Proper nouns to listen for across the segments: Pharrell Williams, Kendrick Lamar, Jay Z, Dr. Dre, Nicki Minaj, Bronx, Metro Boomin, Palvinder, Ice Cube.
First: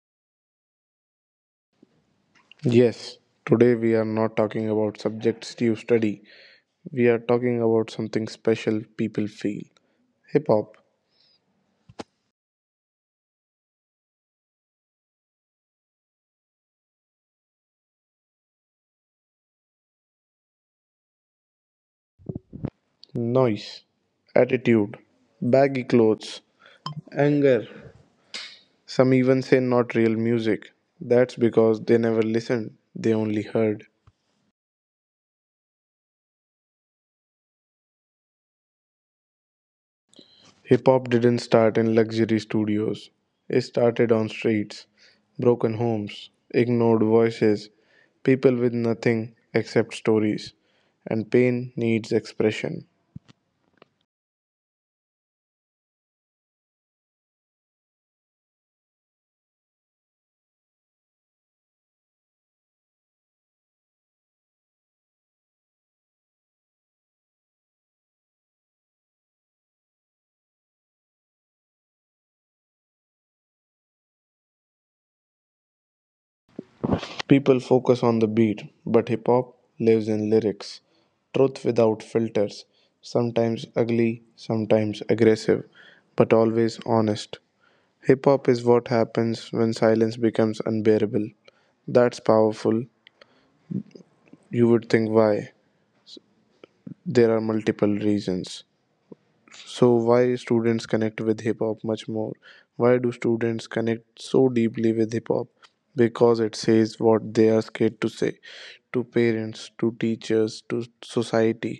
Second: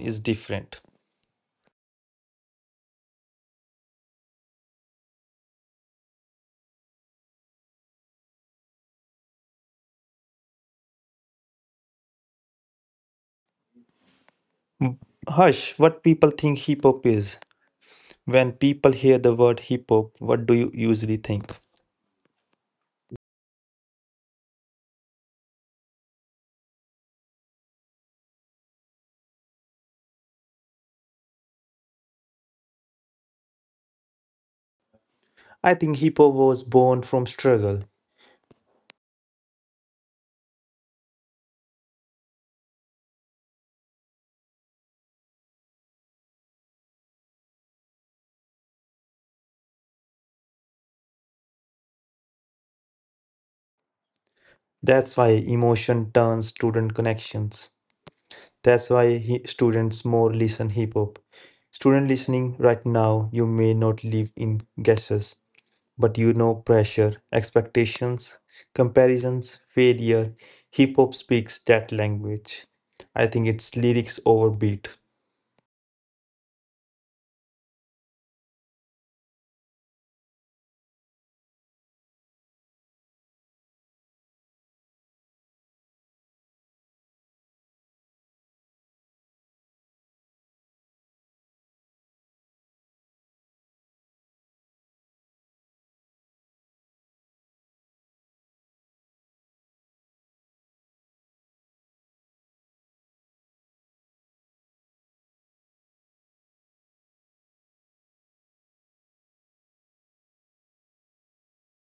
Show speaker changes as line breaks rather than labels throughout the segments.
is different.
Yes, today we are not talking about subjects you study. We are talking about something special people feel hip hop,
Hush, what people think hip hop is? When people hear the word hip hop, what do you usually think?
noise, attitude, baggy clothes, anger. Some even say not real music. That's because they never listened, they only heard.
I think hip hop was born from struggle.
Hip hop didn't start in luxury studios. It started on streets, broken homes, ignored voices, people with nothing except stories, and pain needs expression.
That's why emotion turns student connections. That's why students more listen hip hop. Student listening right now, you may not live in guesses. But pressure, expectations, comparisons, failure, hip hop speaks that language. I think it's lyrics over beat.
People focus on the beat, but hip hop lives in lyrics. Truth without filters, sometimes ugly, sometimes aggressive, but always honest. Hip hop is what happens when silence becomes unbearable. That's powerful. You would think, why? There are multiple reasons. So why students connect with hip hop much more? Why do students connect so deeply with hip hop? Because it says what they are scared to say, to parents, to teachers, to society.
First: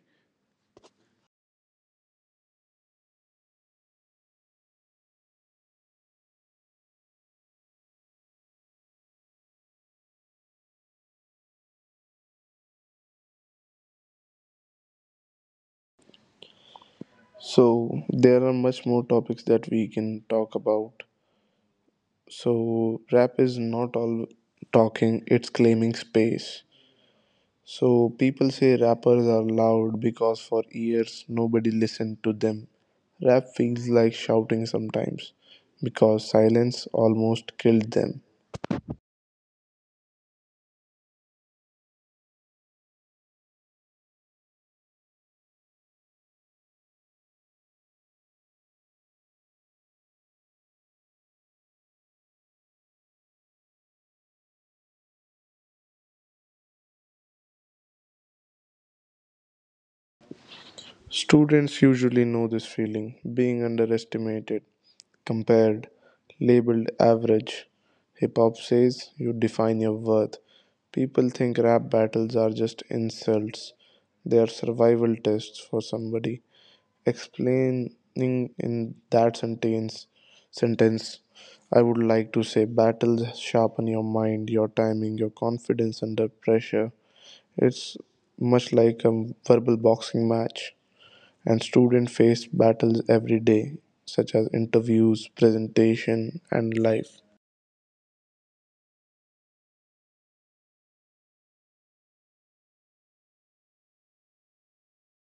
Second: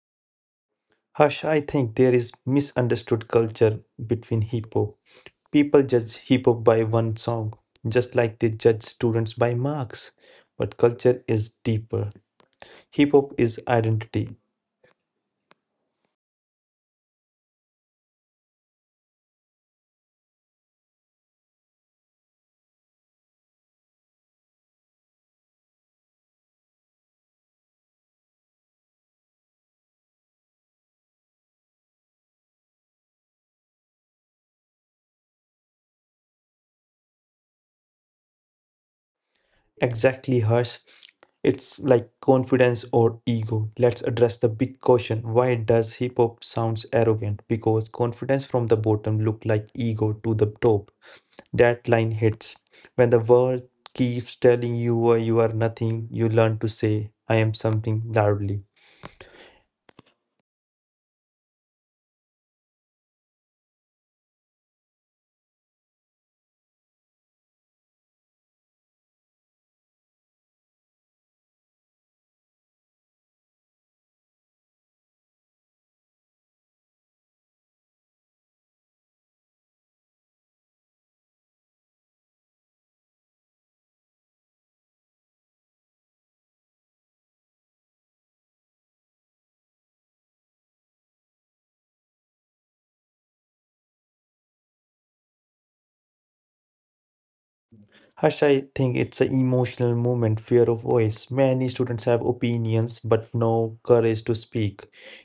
Harsh, I think there is misunderstood culture between hip hop. People judge hip hop by one song, just like they judge students by marks. But culture is deeper. Hip hop is identity.
So there are much more topics that we can talk about. So rap is not all talking, it's claiming space. So people say rappers are loud because for years nobody listened to them. Rap feels like shouting sometimes because silence almost killed them.
Exactly, Hers. It's like confidence or ego. Let's address the big question. Why does hip hop sounds arrogant? Because confidence from the bottom look like ego to the top. That line hits. When the world keeps telling you you are nothing, you learn to say I am something loudly.
Students usually know this feeling being underestimated, compared, labeled average. Hip hop says you define your worth. People think rap battles are just insults, they are survival tests for somebody. Explaining in that sentence, I would like to say battles sharpen your mind, your timing, your confidence under pressure. It's much like a verbal boxing match, and students face battles every day, such as interviews, presentation, and life.
Harsh, I think it's an emotional moment, fear of voice. Many students have opinions but no courage to speak.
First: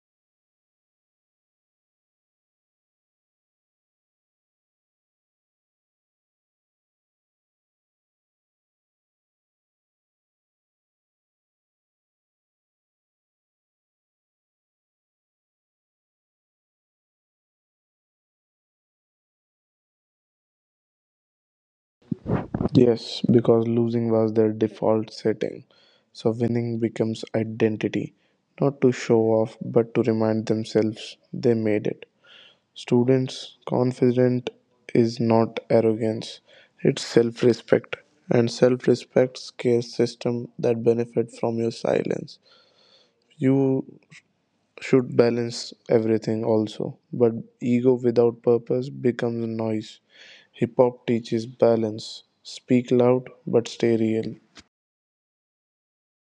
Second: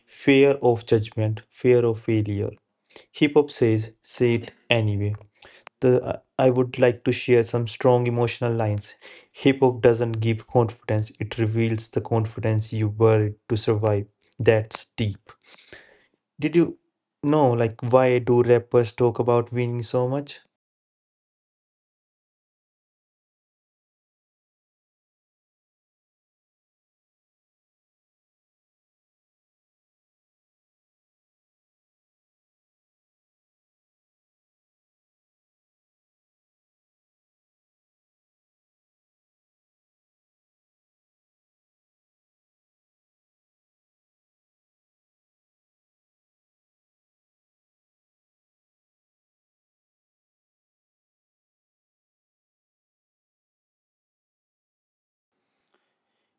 Fear of judgment, fear of failure. Hip hop says, say it anyway. I would like to share some strong emotional lines. Hip hop doesn't give confidence, it reveals the confidence you buried to survive. That's deep. Did you know, why do rappers talk about winning so much?
Yes, because losing was their default setting, so winning becomes identity, not to show off but to remind themselves they made it. Students' confident is not arrogance, it's self respect. And self respect scares system that benefit from your silence. You should balance everything also, but ego without purpose becomes noise. Hip hop teaches balance. Speak loud but stay real.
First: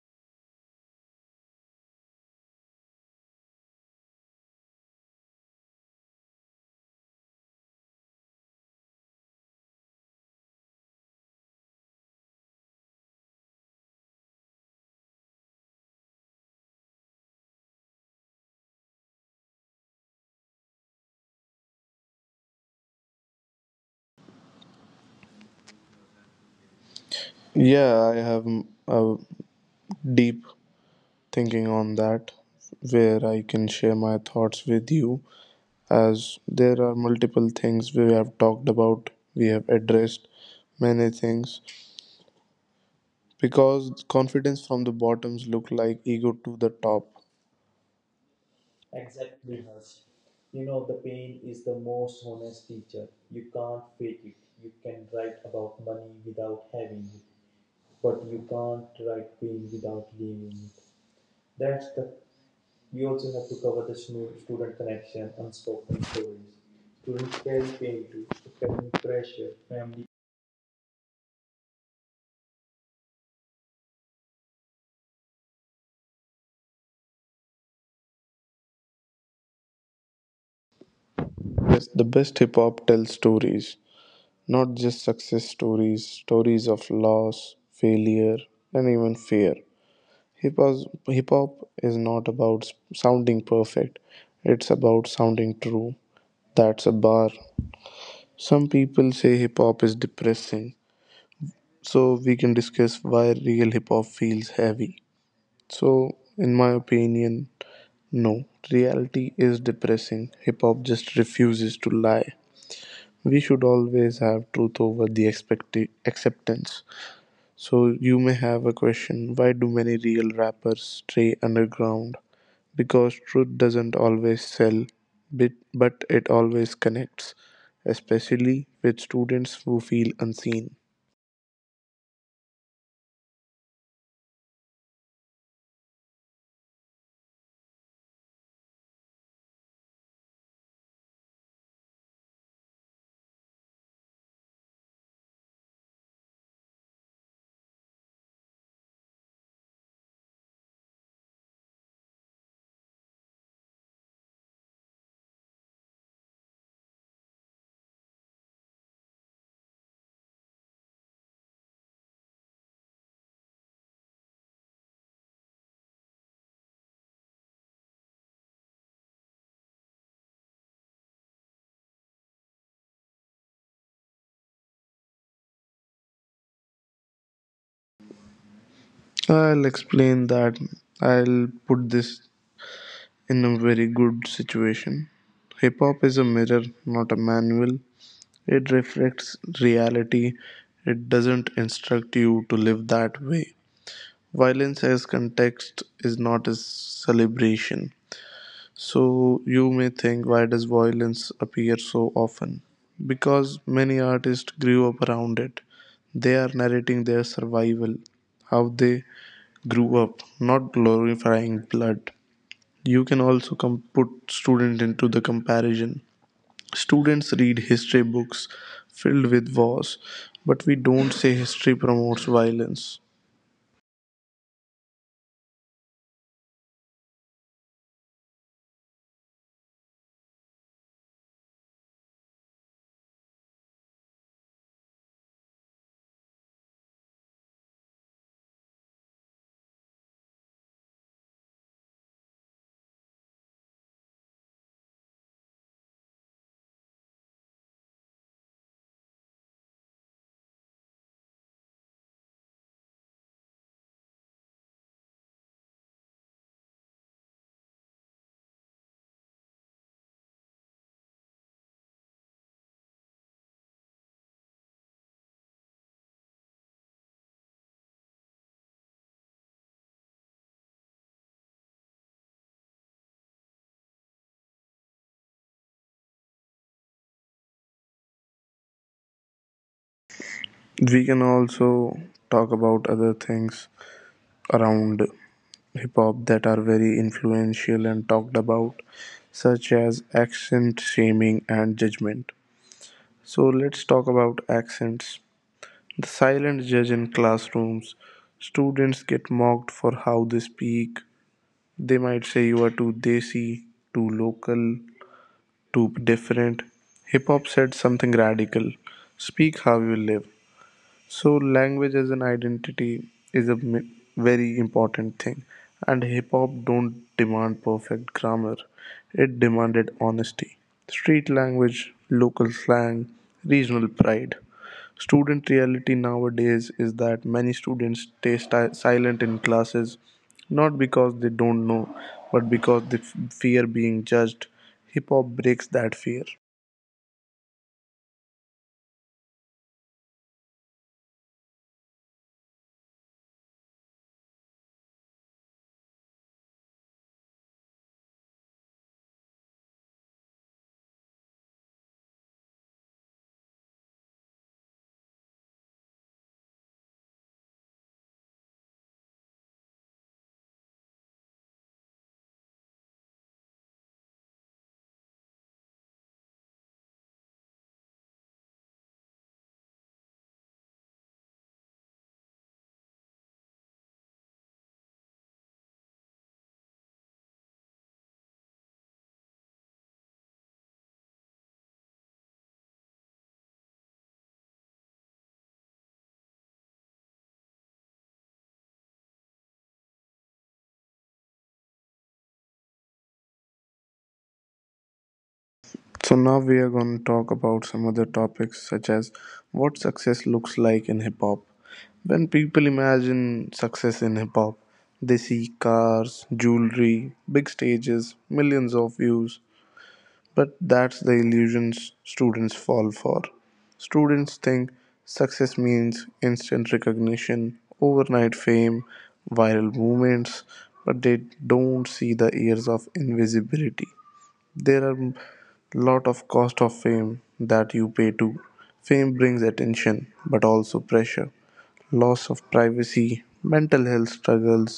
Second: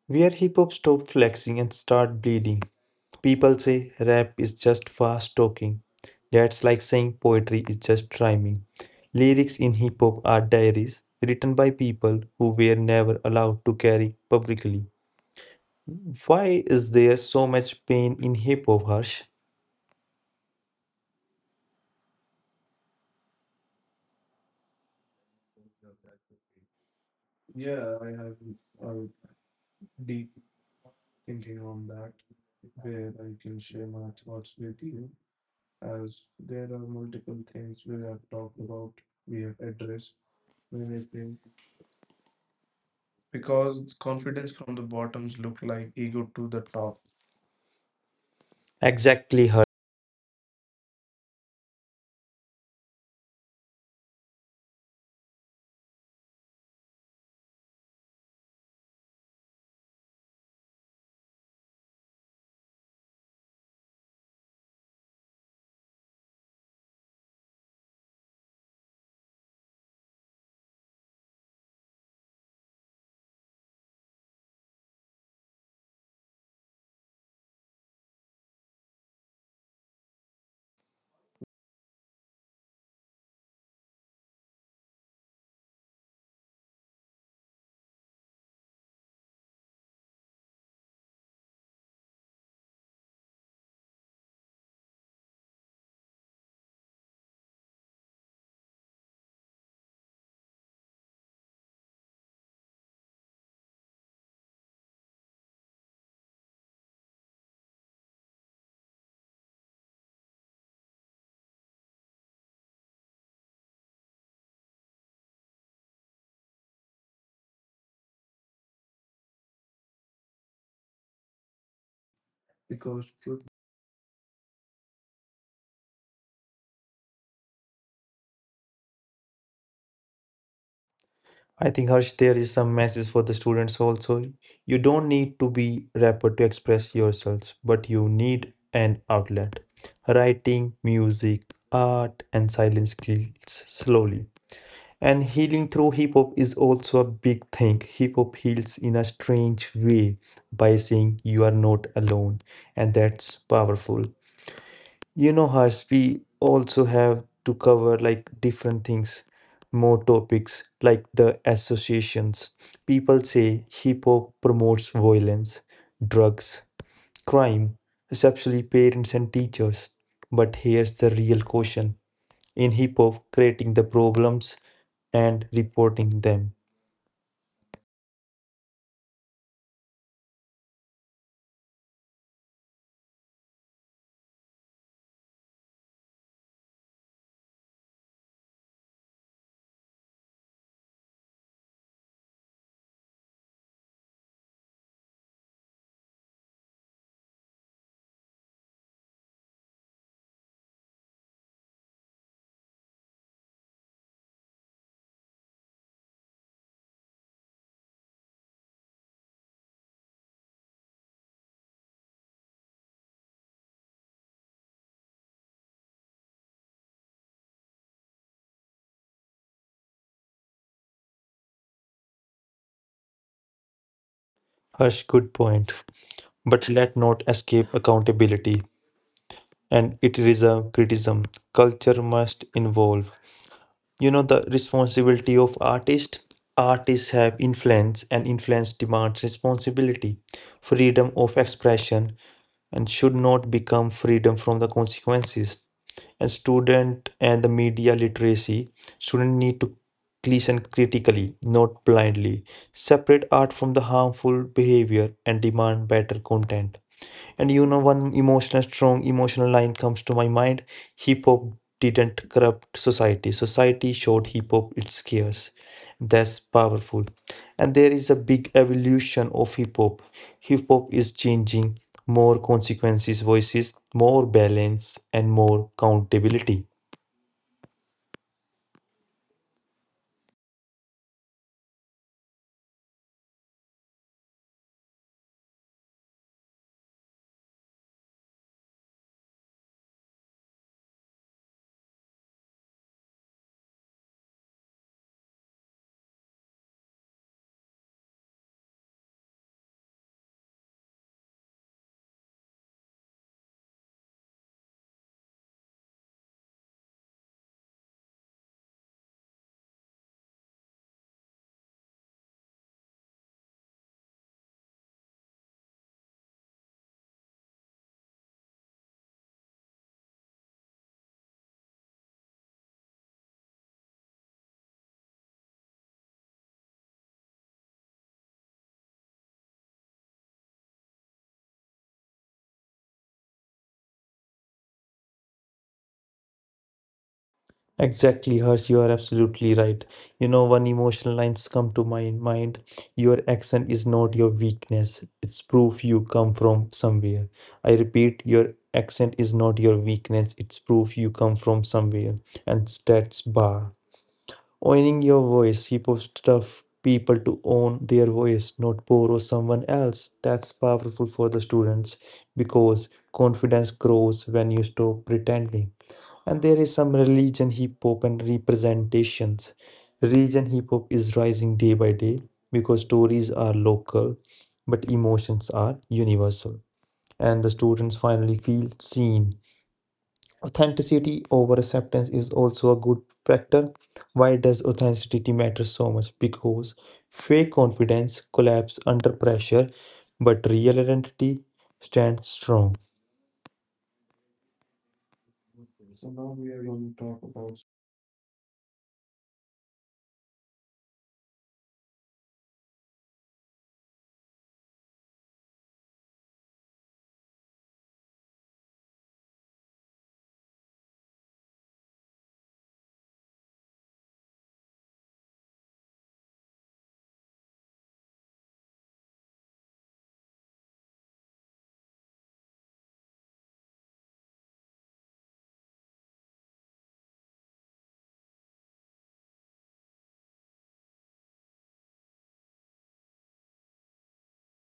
Where hip hop stopped flexing and start bleeding. People say rap is just fast talking. That's like saying poetry is just rhyming. Lyrics in hip hop are diaries written by people who were never allowed to carry publicly. Why is there so much pain in hip hop, Harsh?
Yeah, I have a deep thinking on that where I can share my thoughts with you. As there are multiple things we have talked about, we have addressed many things because confidence from the bottoms look like ego to the top.
Exactly, Harsh.
Yes, the best hip hop tells stories, not just success stories, stories of loss, failure, and even fear. Hip hop is not about sounding perfect, it's about sounding true. That's a bar. Some people say hip hop is depressing, so we can discuss why real hip hop feels heavy. So, in my opinion, no. Reality is depressing. Hip hop just refuses to lie. We should always have truth over the acceptance. So, you may have a question, why do many real rappers stay underground? Because truth doesn't always sell, but it always connects, especially with students who feel unseen.
I think, Harsh, there is some message for the students also. You don't need to be rapper to express yourselves, but you need an outlet. Writing, music, art, and silence kills slowly. And healing through hip hop is also a big thing. Hip hop heals in a strange way by saying you are not alone, and that's powerful. You know, Harsh, we also have to cover different things, more topics like the associations. People say hip hop promotes violence, drugs, crime, especially parents and teachers. But here's the real question in hip hop, creating the problems and reporting them.
I'll explain that. I'll put this in a very good situation. Hip hop is a mirror, not a manual. It reflects reality. It doesn't instruct you to live that way. Violence as context is not a celebration. So you may think, why does violence appear so often? Because many artists grew up around it. They are narrating their survival, how they grew up, not glorifying blood. You can also put student into the comparison. Students read history books filled with wars, but we don't say history promotes violence.
Harsh, good point. But let not escape accountability. And it is a criticism. Culture must involve. You know the responsibility of artists? Artists have influence and influence demands responsibility, freedom of expression, and should not become freedom from the consequences. And student and the media literacy student need to listen critically, not blindly, separate art from the harmful behavior and demand better content. And one emotional, strong emotional line comes to my mind. Hip hop didn't corrupt society, society showed hip hop its scars. That's powerful. And there is a big evolution of hip hop. Hip hop is changing more consequences, voices, more balance, and more accountability.
We can also talk about other things around hip hop that are very influential and talked about, such as accent shaming and judgment. So let's talk about accents. The silent judge in classrooms. Students get mocked for how they speak. They might say you are too desi, too local, too different. Hip hop said something radical: speak how you live. So, language as an identity is a very important thing, and hip hop don't demand perfect grammar. It demanded honesty, street language, local slang, regional pride. Student reality nowadays is that many students stay silent in classes, not because they don't know, but because they fear being judged. Hip hop breaks that fear.
Exactly, Harsh, you are absolutely right. One emotional lines come to my mind. Your accent is not your weakness. It's proof you come from somewhere. I repeat, your accent is not your weakness. It's proof you come from somewhere. And stats bar. Owning your voice, hip hop stuff people to own their voice, not borrow someone else. That's powerful for the students because confidence grows when you stop pretending. And there is some religion hip hop and representations. Religion hip hop is rising day by day because stories are local, but emotions are universal. And the students finally feel seen. Authenticity over acceptance is also a good factor. Why does authenticity matter so much? Because fake confidence collapses under pressure, but real identity stands strong.
So now we are going to talk about some other topics such as what success looks like in hip hop. When people imagine success in hip hop, they see cars, jewelry, big stages, millions of views. But that's the illusions students fall for. Students think success means instant recognition, overnight fame, viral movements, but they don't see the years of invisibility. There are lot of cost of fame that you pay to. Fame brings attention but also pressure, loss of privacy, mental health struggles.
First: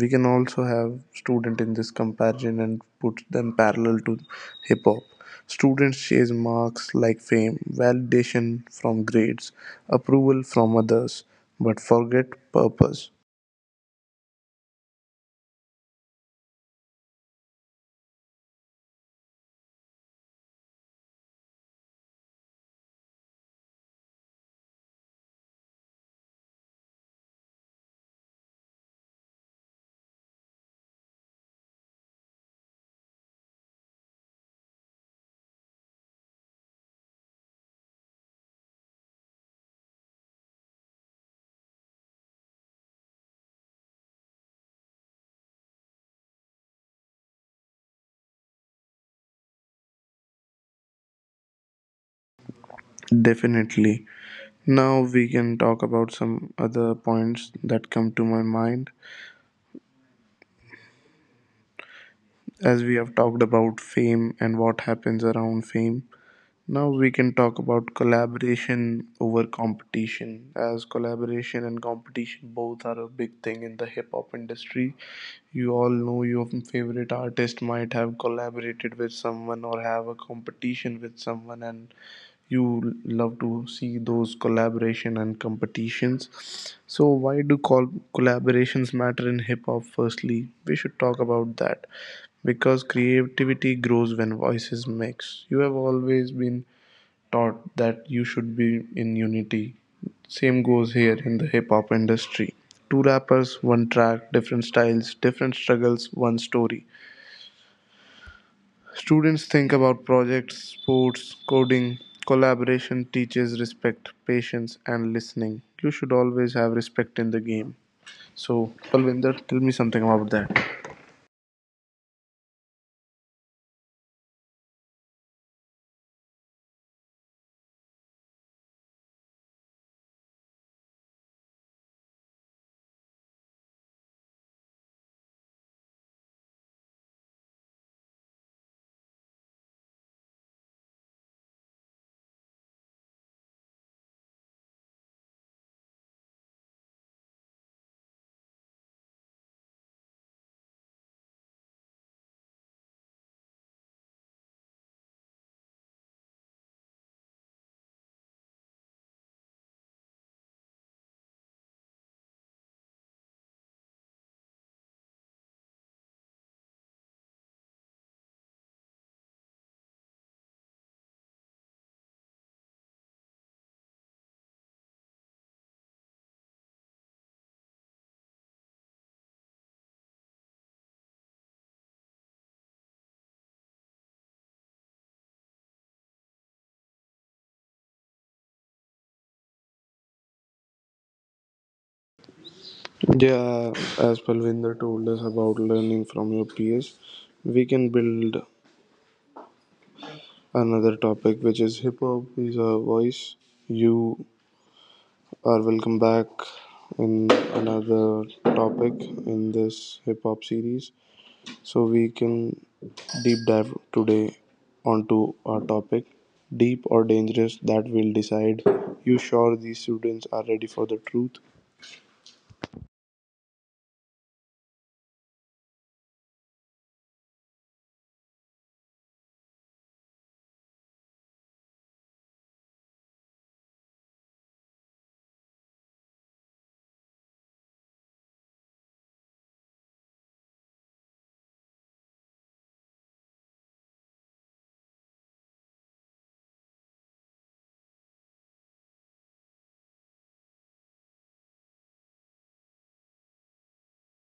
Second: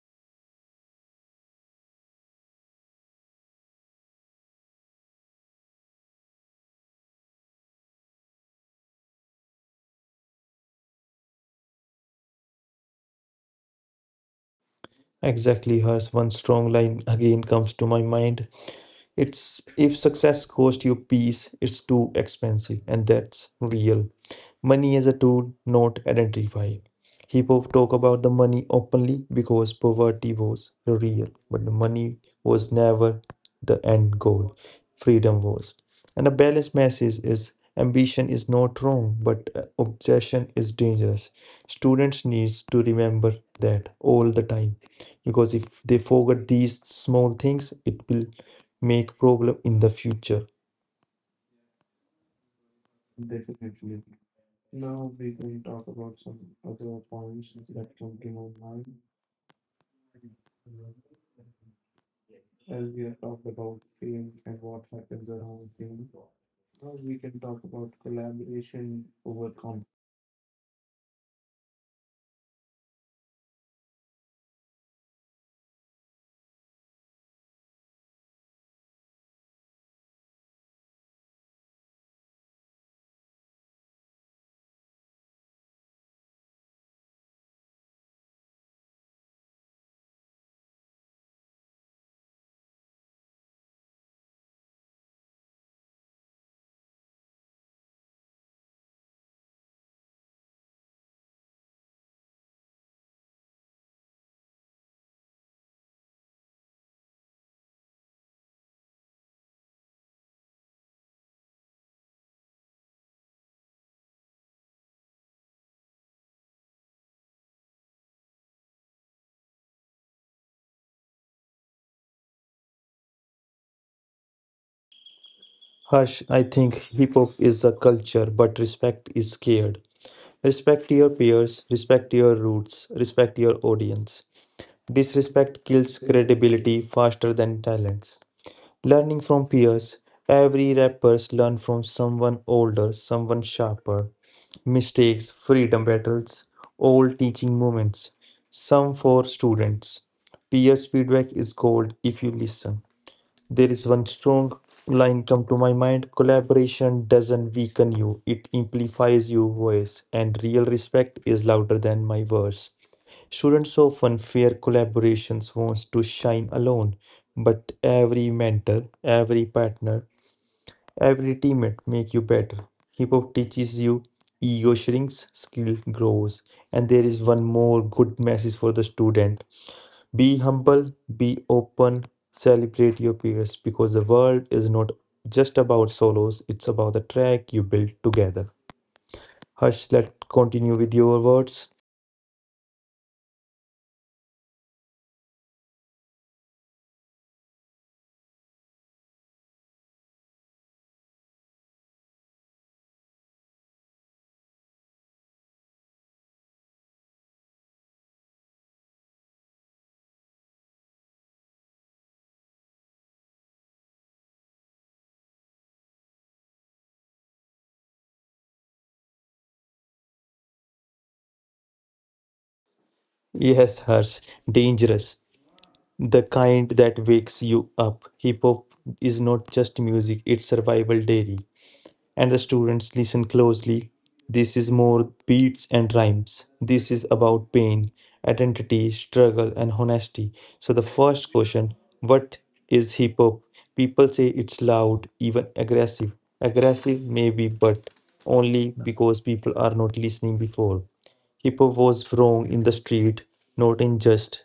We can also have student in this comparison and put them parallel to hip hop. Students chase marks like fame, validation from grades, approval from others, but forget purpose.
Exactly, hers, one strong line again comes to my mind. It's if success costs you peace, it's too expensive, and that's real. Money is a tool, not identify. Hip hop talk about the money openly because poverty was real, but the money was never the end goal. Freedom was. And a balanced message is ambition is not wrong, but obsession is dangerous. Students needs to remember that all the time because if they forget these small things it will make problem in the future.
Definitely. Now we can talk about some other points that come to my mind. As we have talked about fame and what happens around fame, now we can talk about collaboration over competition. As collaboration and competition both are a big thing in the hip hop industry. You all know your favorite artist might have collaborated with someone or have a competition with someone, and you love to see those collaboration and competitions. So why do collaborations matter in hip hop? Firstly, we should talk about that because creativity grows when voices mix. You have always been taught that you should be in unity, same goes here in the hip hop industry. Two rappers, one track, different styles, different struggles, one story. Students think about projects, sports, coding, collaboration teaches respect, patience, and listening. You should always have respect in the game. So, Palvinder, tell me something about that.
Harsh, I think hip hop is a culture, but respect is scared. Respect your peers, respect your roots, respect your audience. Disrespect kills credibility faster than talents. Learning from peers. Every rappers learn from someone older, someone sharper. Mistakes, freedom battles, all teaching moments. Some for students. Peers feedback is gold if you listen. There is one strong line come to my mind. Collaboration doesn't weaken you, it amplifies your voice, and real respect is louder than my words. Students often fear collaborations wants to shine alone, but every mentor, every partner, every teammate make you better. Hip hop teaches you ego shrinks, skill grows. And there is one more good message for the student. Be humble, be open, celebrate your peers because the world is not just about solos, it's about the track you build together. Harsh, let's continue with your words.
Yeah, as Palvinder told us about learning from your peers, we can build another topic which is hip hop is a voice. You are welcome back in another topic in this hip hop series. So we can deep dive today onto our topic, deep or dangerous, that will decide. You sure these students are ready for the truth?
Yes, Harsh, dangerous the kind that wakes you up. Hip hop is not just music, it's survival daily. And the students listen closely. This is more beats and rhymes. This is about pain, identity, struggle, and honesty. So, the first question what is hip hop? People say it's loud, even aggressive. Aggressive, maybe, but only because people are not listening before. Hip hop was wrong in the street, not in just.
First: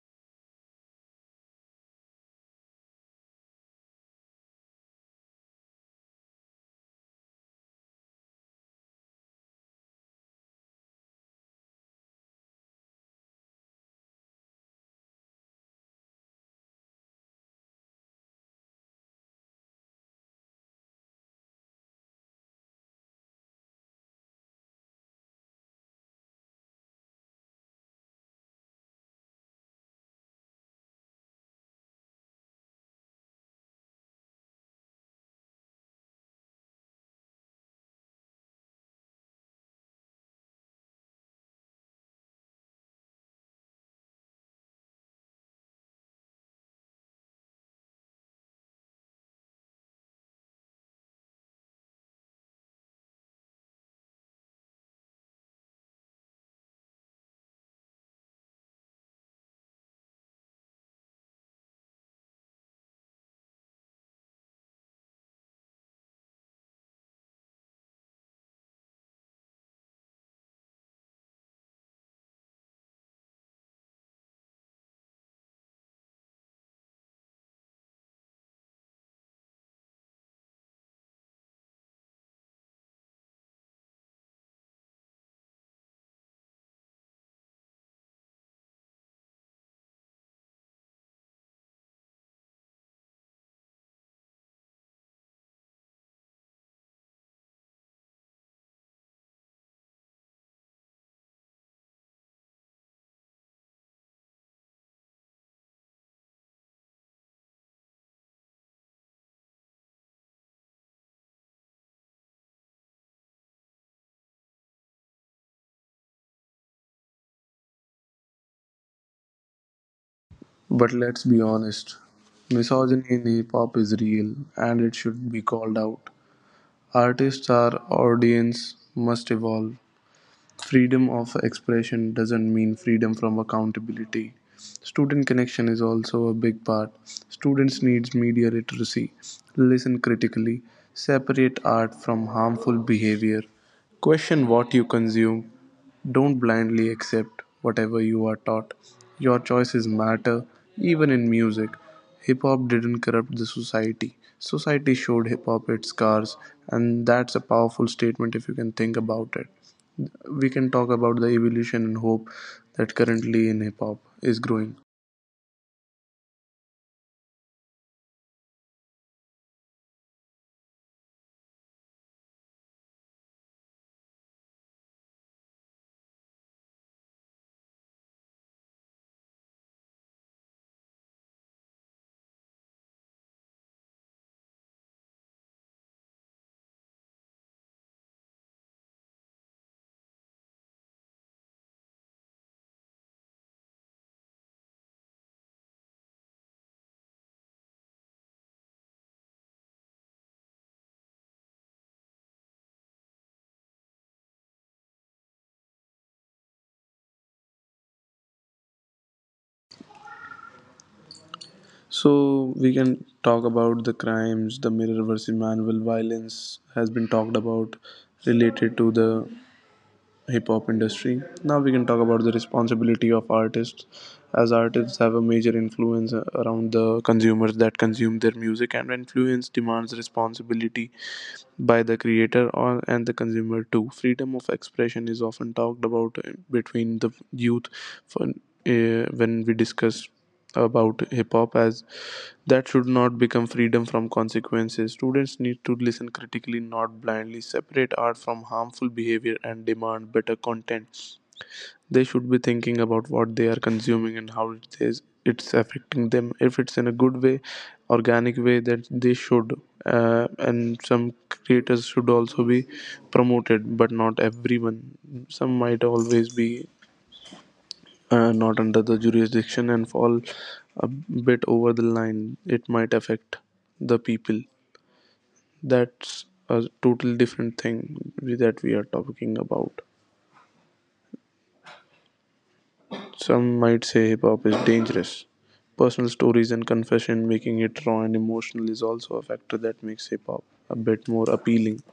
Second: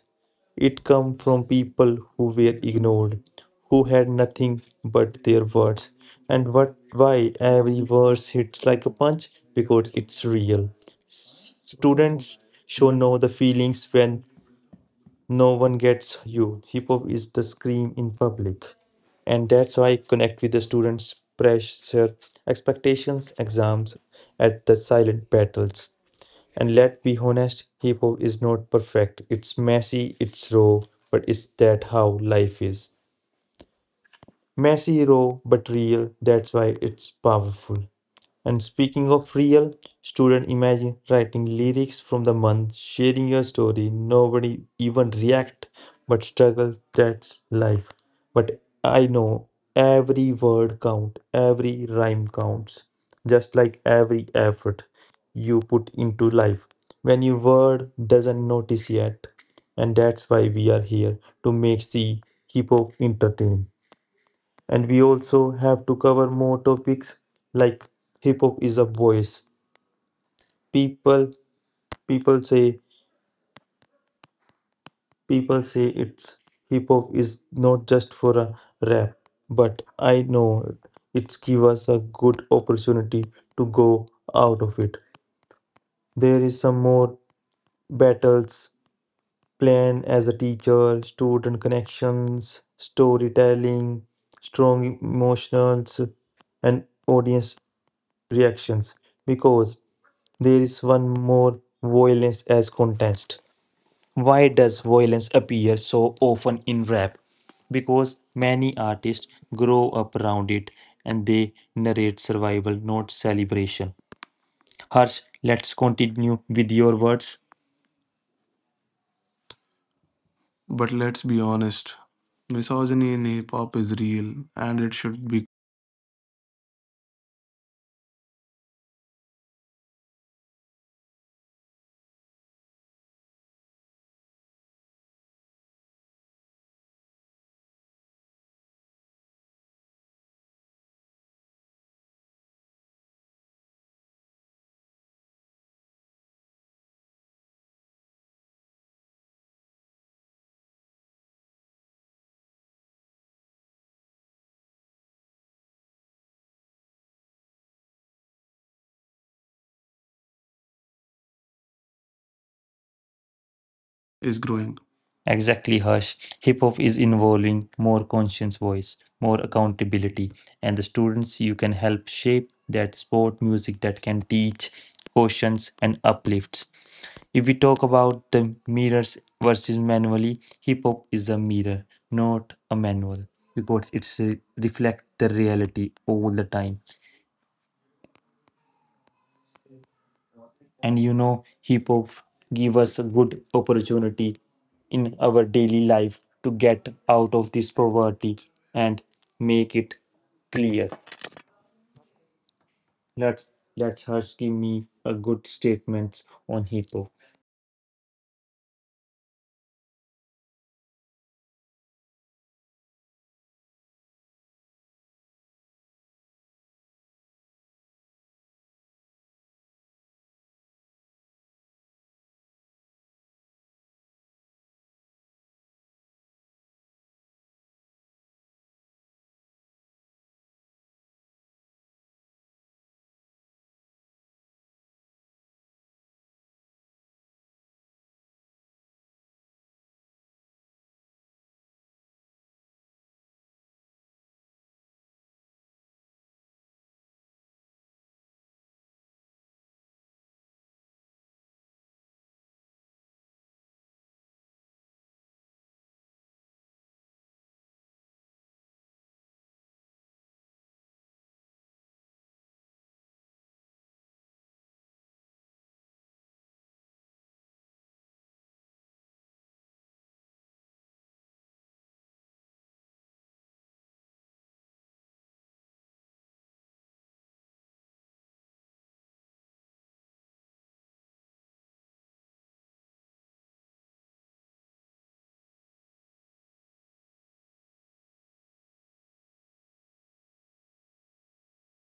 It came from people who were ignored, who had nothing but their words. And what why every verse hits like a punch? Because it's real. Students should know the feelings when no one gets you. Hip hop is the scream in public. And that's why I connect with the students' pressure, expectations, exams, at the silent battles. And let's be honest, hip hop is not perfect. It's messy, it's raw, but is that how life is? Messy, raw, but real. That's why it's powerful. And speaking of real, student imagine writing lyrics from the month, sharing your story, nobody even react, but struggle, that's life. But I know every word count, every rhyme counts, just like every effort you put into life. When your word doesn't notice yet, and that's why we are here to make see hip hop entertain and we also have to cover more topics like hip hop is a voice people people say people say it's hip hop is not just for a rap but I know it's give us a good opportunity to go out of it. There is some more battles plan as a teacher, student connections, storytelling, strong emotionals, and audience reactions because there is one more violence as contest. Why does violence appear so often in rap? Because many artists grow up around it and they narrate survival, not celebration. Harsh, let's continue with your words.
But let's be honest. Misogyny in hip hop is real and it should be called out. Artists, our audience must evolve. Freedom of expression doesn't mean freedom from accountability. Student connection is also a big part. Students needs media literacy, listen critically, separate art from harmful behavior, question what you consume, don't blindly accept whatever you are taught. Your choices matter even in music. Hip hop didn't corrupt the society. Society showed hip hop its scars, and that's a powerful statement if you can think about it. We can talk about the evolution and hope that currently in hip hop is growing.
Exactly, Harsh. Hip hop is involving more conscious voice, more accountability, and the students you can help shape that sport music that can teach, cautions, and uplifts. If we talk about the mirrors versus manually, hip hop is a mirror, not a manual, because it's reflect the reality all the time. And hip hop give us a good opportunity in our daily life to get out of this poverty and make it clear. That's that's Harsh give me a good statements on hip hop.
So we can talk about the crimes, the mirror versus manual violence has been talked about related to the hip hop industry. Now we can talk about the responsibility of artists, as artists have a major influence around the consumers that consume their music, and influence demands responsibility by the creator or and the consumer too. Freedom of expression is often talked about between the youth, for, when we discuss about hip hop as that should not become freedom from consequences. Students need to listen critically, not blindly, separate art from harmful behavior and demand better content. They should be thinking about what they are consuming and how it's affecting them, if it's in a good way, organic way that they should, and some creators should also be promoted but not everyone. Some might always be, not under the jurisdiction and fall a bit over the line, it might affect the people. That's a total different thing that we are talking about. Some might say hip hop is dangerous. Personal stories and confession, making it raw and emotional, is also a factor that makes hip hop a bit more appealing.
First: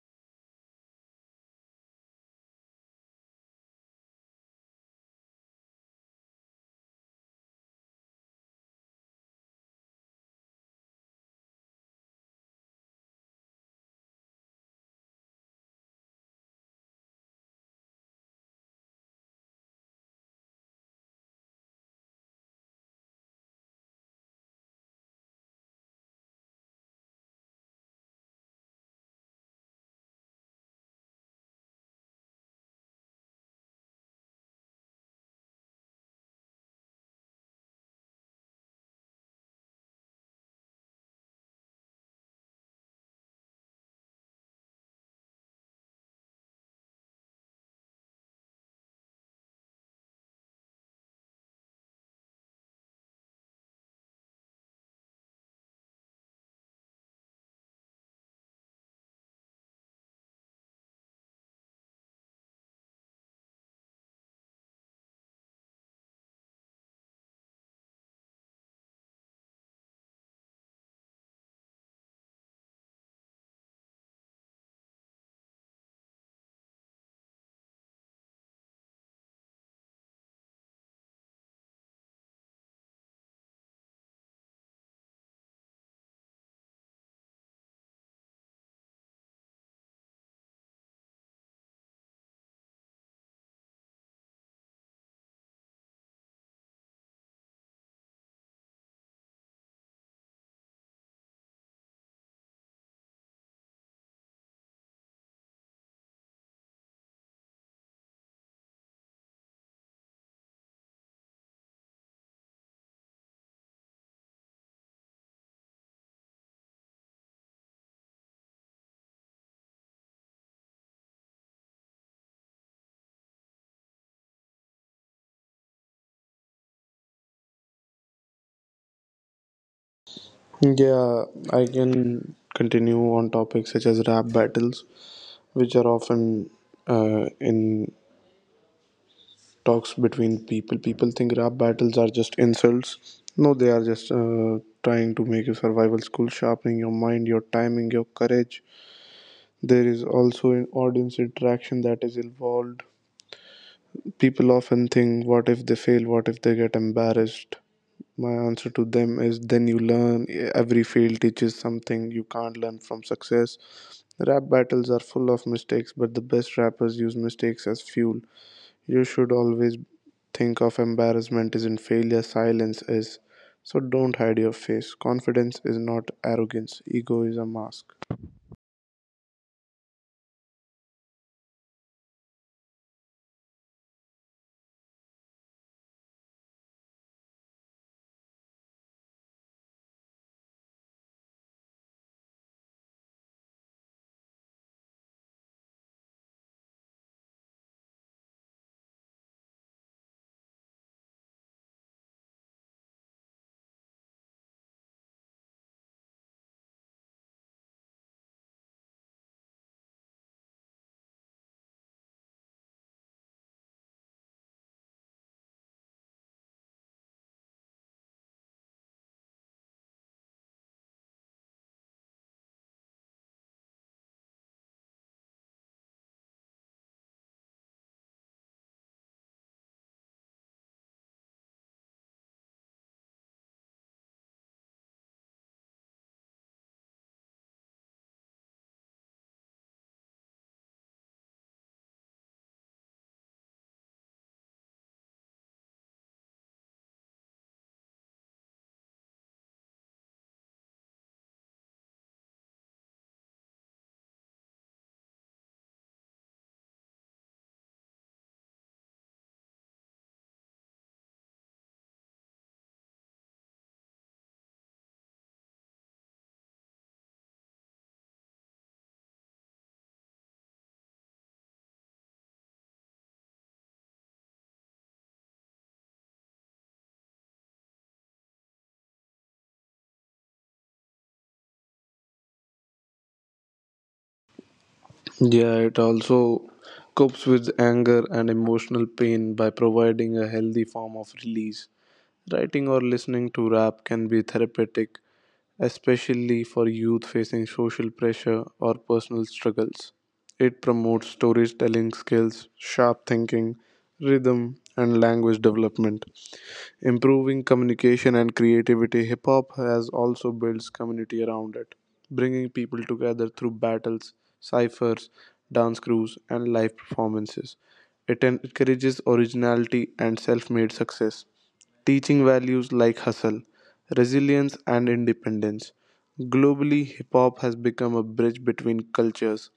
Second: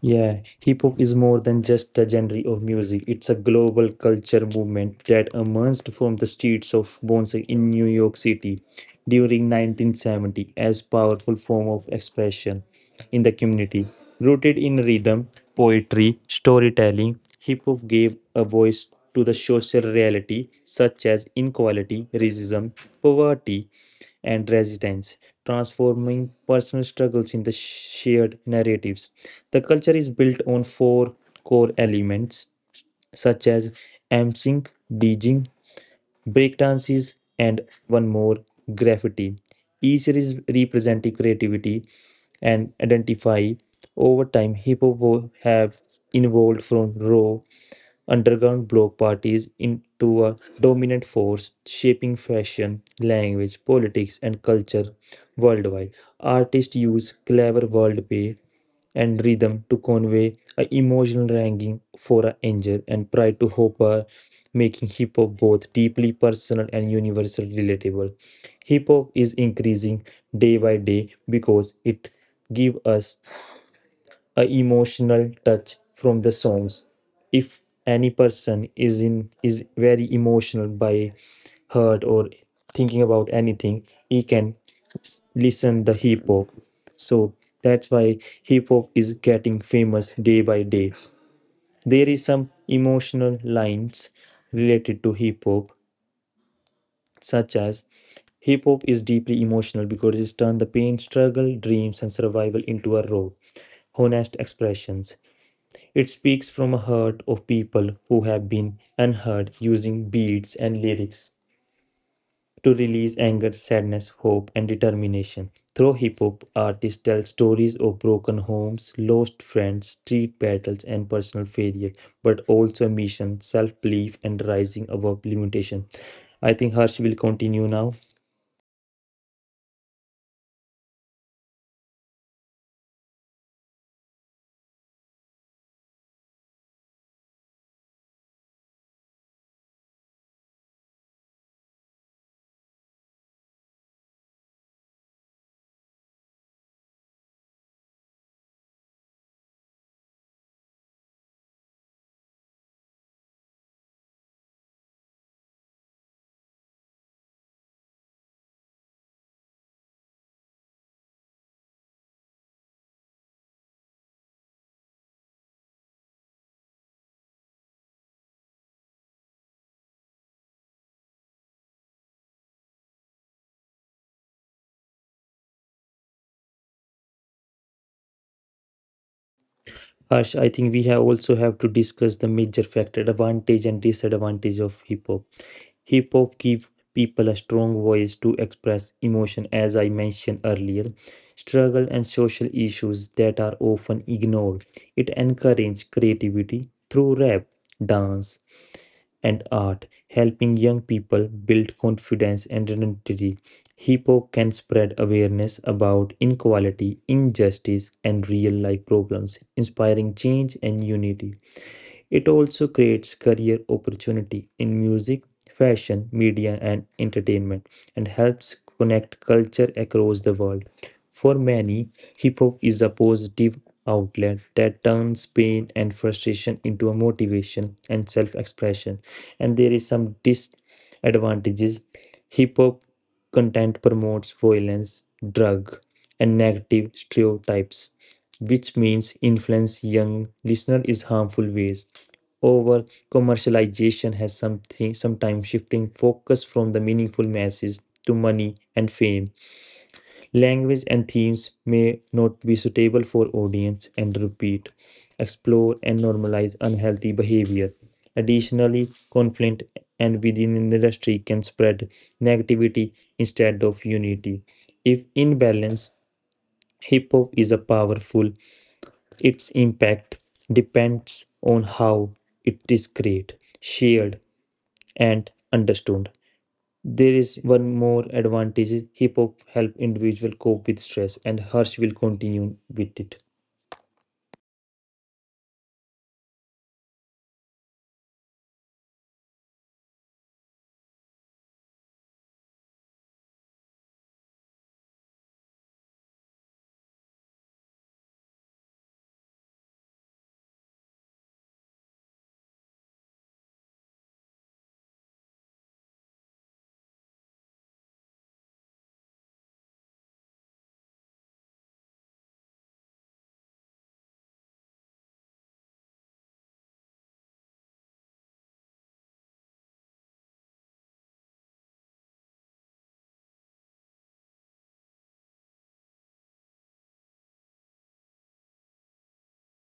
Yeah, hip hop is more than just a genre of music. It's a global culture movement that emerged from the streets of Bonsai in New York City during 1970 as powerful form of expression in the community. Rooted in rhythm, poetry, storytelling, hip hop gave a voice to the social reality such as inequality, racism, poverty, and resistance, transforming personal struggles into shared narratives. The culture is built on four core elements such as emceeing, DJing, breakdances, and one more graffiti. Each is representing creativity and identify. Over time, hip hop have evolved from raw underground block parties into a dominant force shaping fashion, language, politics, and culture worldwide. Artists use clever wordplay, and rhythm to convey a emotional longing for an angel and pride to Hopper, making hip hop both deeply personal and universally relatable. Hip hop is increasing day by day because it gives us a emotional touch from the songs. If any person is in is very emotional by hurt or thinking about anything, he can listen the hip hop. So that's why hip hop is getting famous day by day. There is some emotional lines related to hip hop, such as hip hop is deeply emotional because it's turned the pain, struggle, dreams, and survival into a raw, honest expressions. It speaks from a heart of people who have been unheard, using beats and lyrics to release anger, sadness, hope, and determination. Through hip hop, artists tell stories of broken homes, lost friends, street battles, and personal failure, but also mission, self belief, and rising above limitation. I think Harsh will continue now.
Yeah, I can continue on topics such as rap battles, which are often, in talks between people. People think rap battles are just insults. No, they are just trying to make you survival school, sharpening your mind, your timing, your courage. There is also an audience interaction that is involved. People often think, what if they fail? What if they get embarrassed? My answer to them is, then you learn. Every fail teaches something you can't learn from success. Rap battles are full of mistakes, but the best rappers use mistakes as fuel. You should always think of embarrassment isn't failure, silence is. So don't hide your face. Confidence is not arrogance, ego is a mask.
Harsh, I think we have also have to discuss the major factor advantage and disadvantage of hip hop. Hip hop gives people a strong voice to express emotion, as I mentioned earlier, struggle and social issues that are often ignored. It encourages creativity through rap, dance, and art, helping young people build confidence and identity. Hip hop can spread awareness about inequality, injustice, and real life problems, inspiring change and unity. It also creates career opportunity in music, fashion, media, and entertainment, and helps connect culture across the world. For many, hip hop is a positive outlet that turns pain and frustration into a motivation and self expression. And there is some disadvantages. Hip hop content promotes violence, drug, and negative stereotypes, which means influence young listener is harmful ways. Over commercialization has something sometimes shifting focus from the meaningful message to money and fame. Language and themes may not be suitable for audience and repeat, explore and normalize unhealthy behavior. Additionally, conflict and within an industry can spread negativity instead of unity. If in balance, hip hop is a powerful, its impact depends on how it is created, shared and understood. There is one more advantage. Hip hop help individual cope with stress and Harsh will continue with it.
Yeah, it also copes with anger and emotional pain by providing a healthy form of release. Writing or listening to rap can be therapeutic, especially for youth facing social pressure or personal struggles. It promotes storytelling skills, sharp thinking, rhythm, and language development. Improving communication and creativity, hip hop has also builds community around it, bringing people together through battles, ciphers, dance crews, and live performances. It encourages originality and self made success, teaching values like hustle, resilience, and independence. Globally, hip hop has become a bridge between cultures,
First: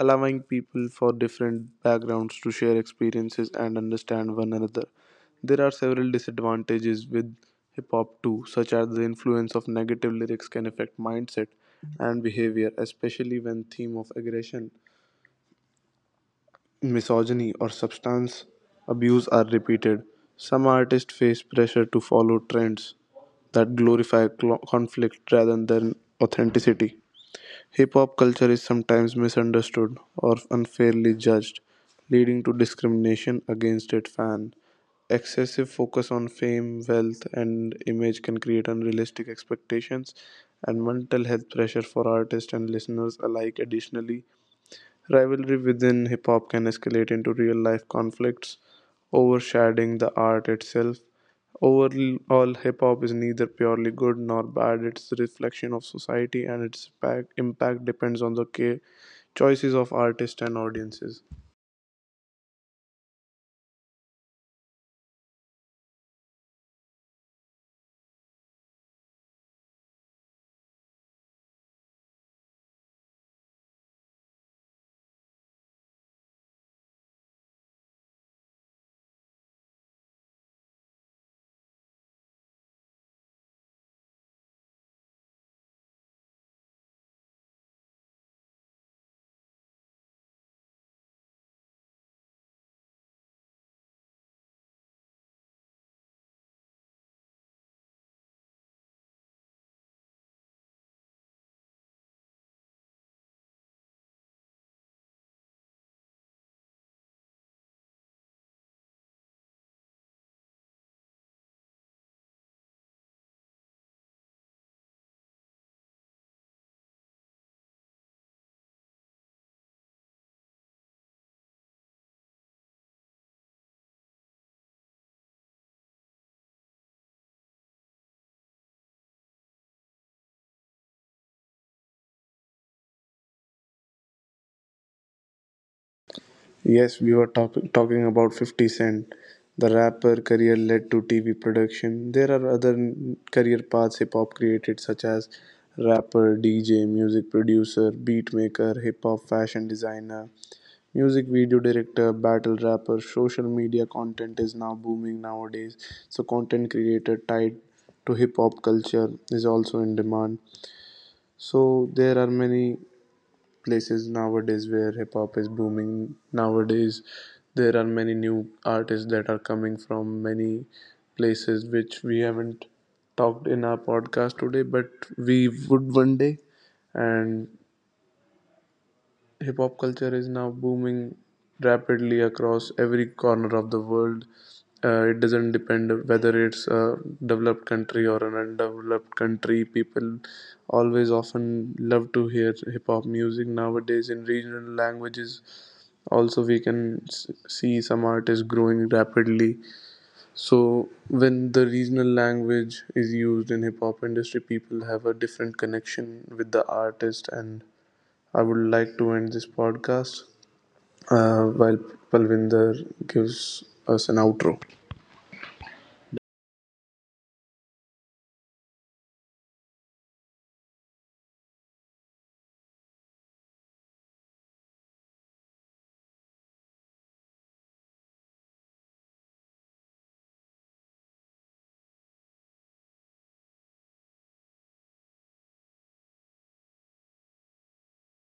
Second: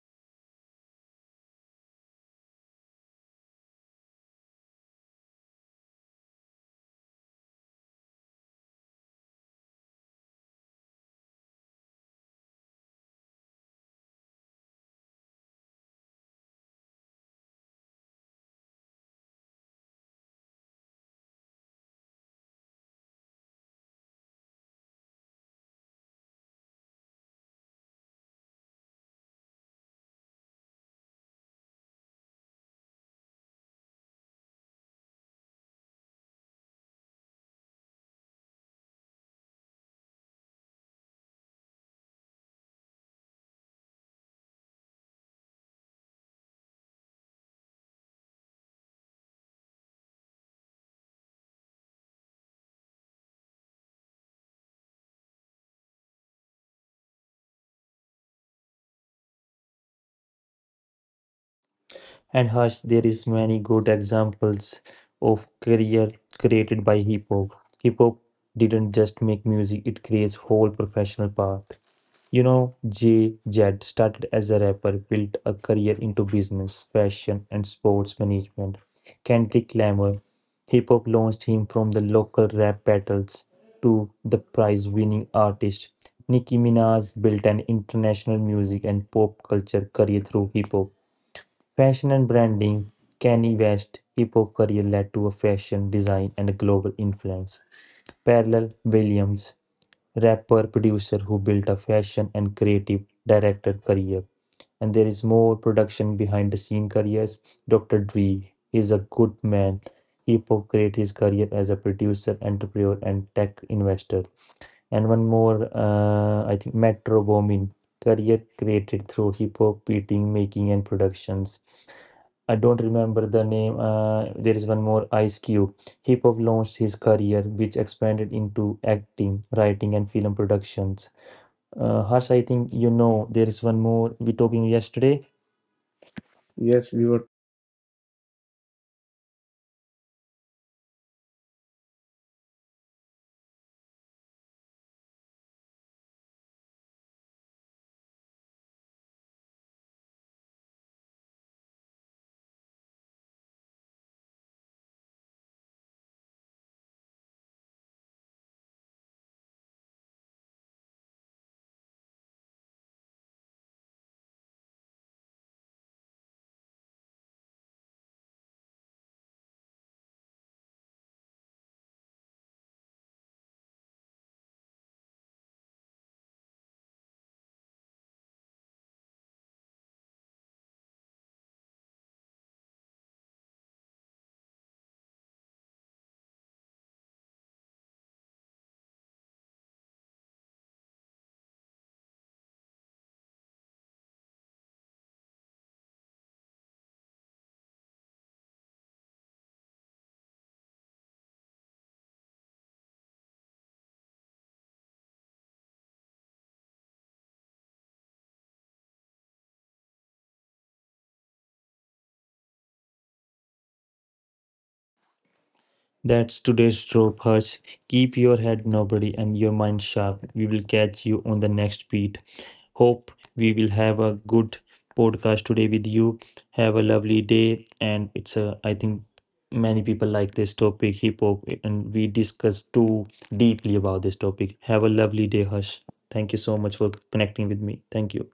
allowing people from different backgrounds to share experiences and understand one another. There are several disadvantages with hip hop too, such as the influence of negative lyrics can affect mindset and behavior, especially when theme of aggression, misogyny, or substance abuse are repeated. Some artists face pressure to follow trends that glorify conflict rather than authenticity. Hip hop culture is sometimes misunderstood or unfairly judged, leading to discrimination against its fans. Excessive focus on fame, wealth, and image can create unrealistic expectations and mental health pressure for artists and listeners alike. Additionally, rivalry within hip hop can escalate into real life conflicts, overshadowing the art itself. Overall, hip hop is neither purely good nor bad, it's a reflection of society, and its impact, depends on the choices of artists and audiences.
And hush, there is many good examples of career created by hip hop. Hip hop didn't just make music, it creates whole professional path. You know, Jay Z started as a rapper, built a career into business, fashion, and sports management. Kendrick Lamar, hip hop launched him from the local rap battles to the prize winning artist. Nicki Minaj built an international music and pop culture career through hip hop. Fashion and branding. Kanye West's hip hop career led to a fashion design and a global influence. Parallel Williams, rapper producer who built a fashion and creative director career. And there is more production behind the scene careers. Dr. Dre is a good man. Hip hop created his career as a producer, entrepreneur, and tech investor. And one more, I think Metro Booming, career created through hip hop beating, making, and productions. I don't remember the name. There is one more Ice Cube. Hip hop launched his career, which expanded into acting, writing, and film productions. Harsh, I think you know there is one more we talking yesterday.
Yes, we were talking about 50 Cent. The rapper career led to TV production. There are other career paths hip hop created, such as rapper, DJ, music producer, beat maker, hip hop fashion designer, music video director, battle rapper. Social media content is now booming nowadays, so, content creator tied to hip hop culture is also in demand. So, there are many places nowadays where hip hop is booming nowadays. There are many new artists that are coming from many places which we haven't talked in our podcast today, but we would one day. And hip hop culture is now booming rapidly across every corner of the world. It doesn't depend whether it's a developed country or an undeveloped country. People always often love to hear hip hop music nowadays in regional languages. Also, we can see some artists growing rapidly. So, when the regional language is used in hip hop industry, people have a different connection with the artist. And I would like to end this podcast, while Palvinder gives us an outro.
That's today's trope, Harsh. Keep your head nobody and your mind sharp. We will catch you on the next beat. Hope we will have a good podcast today with you. Have a lovely day. And I think many people like this topic, hip hop, and we discussed too deeply about this topic. Have a lovely day, Hush. Thank you so much for connecting with me. Thank you.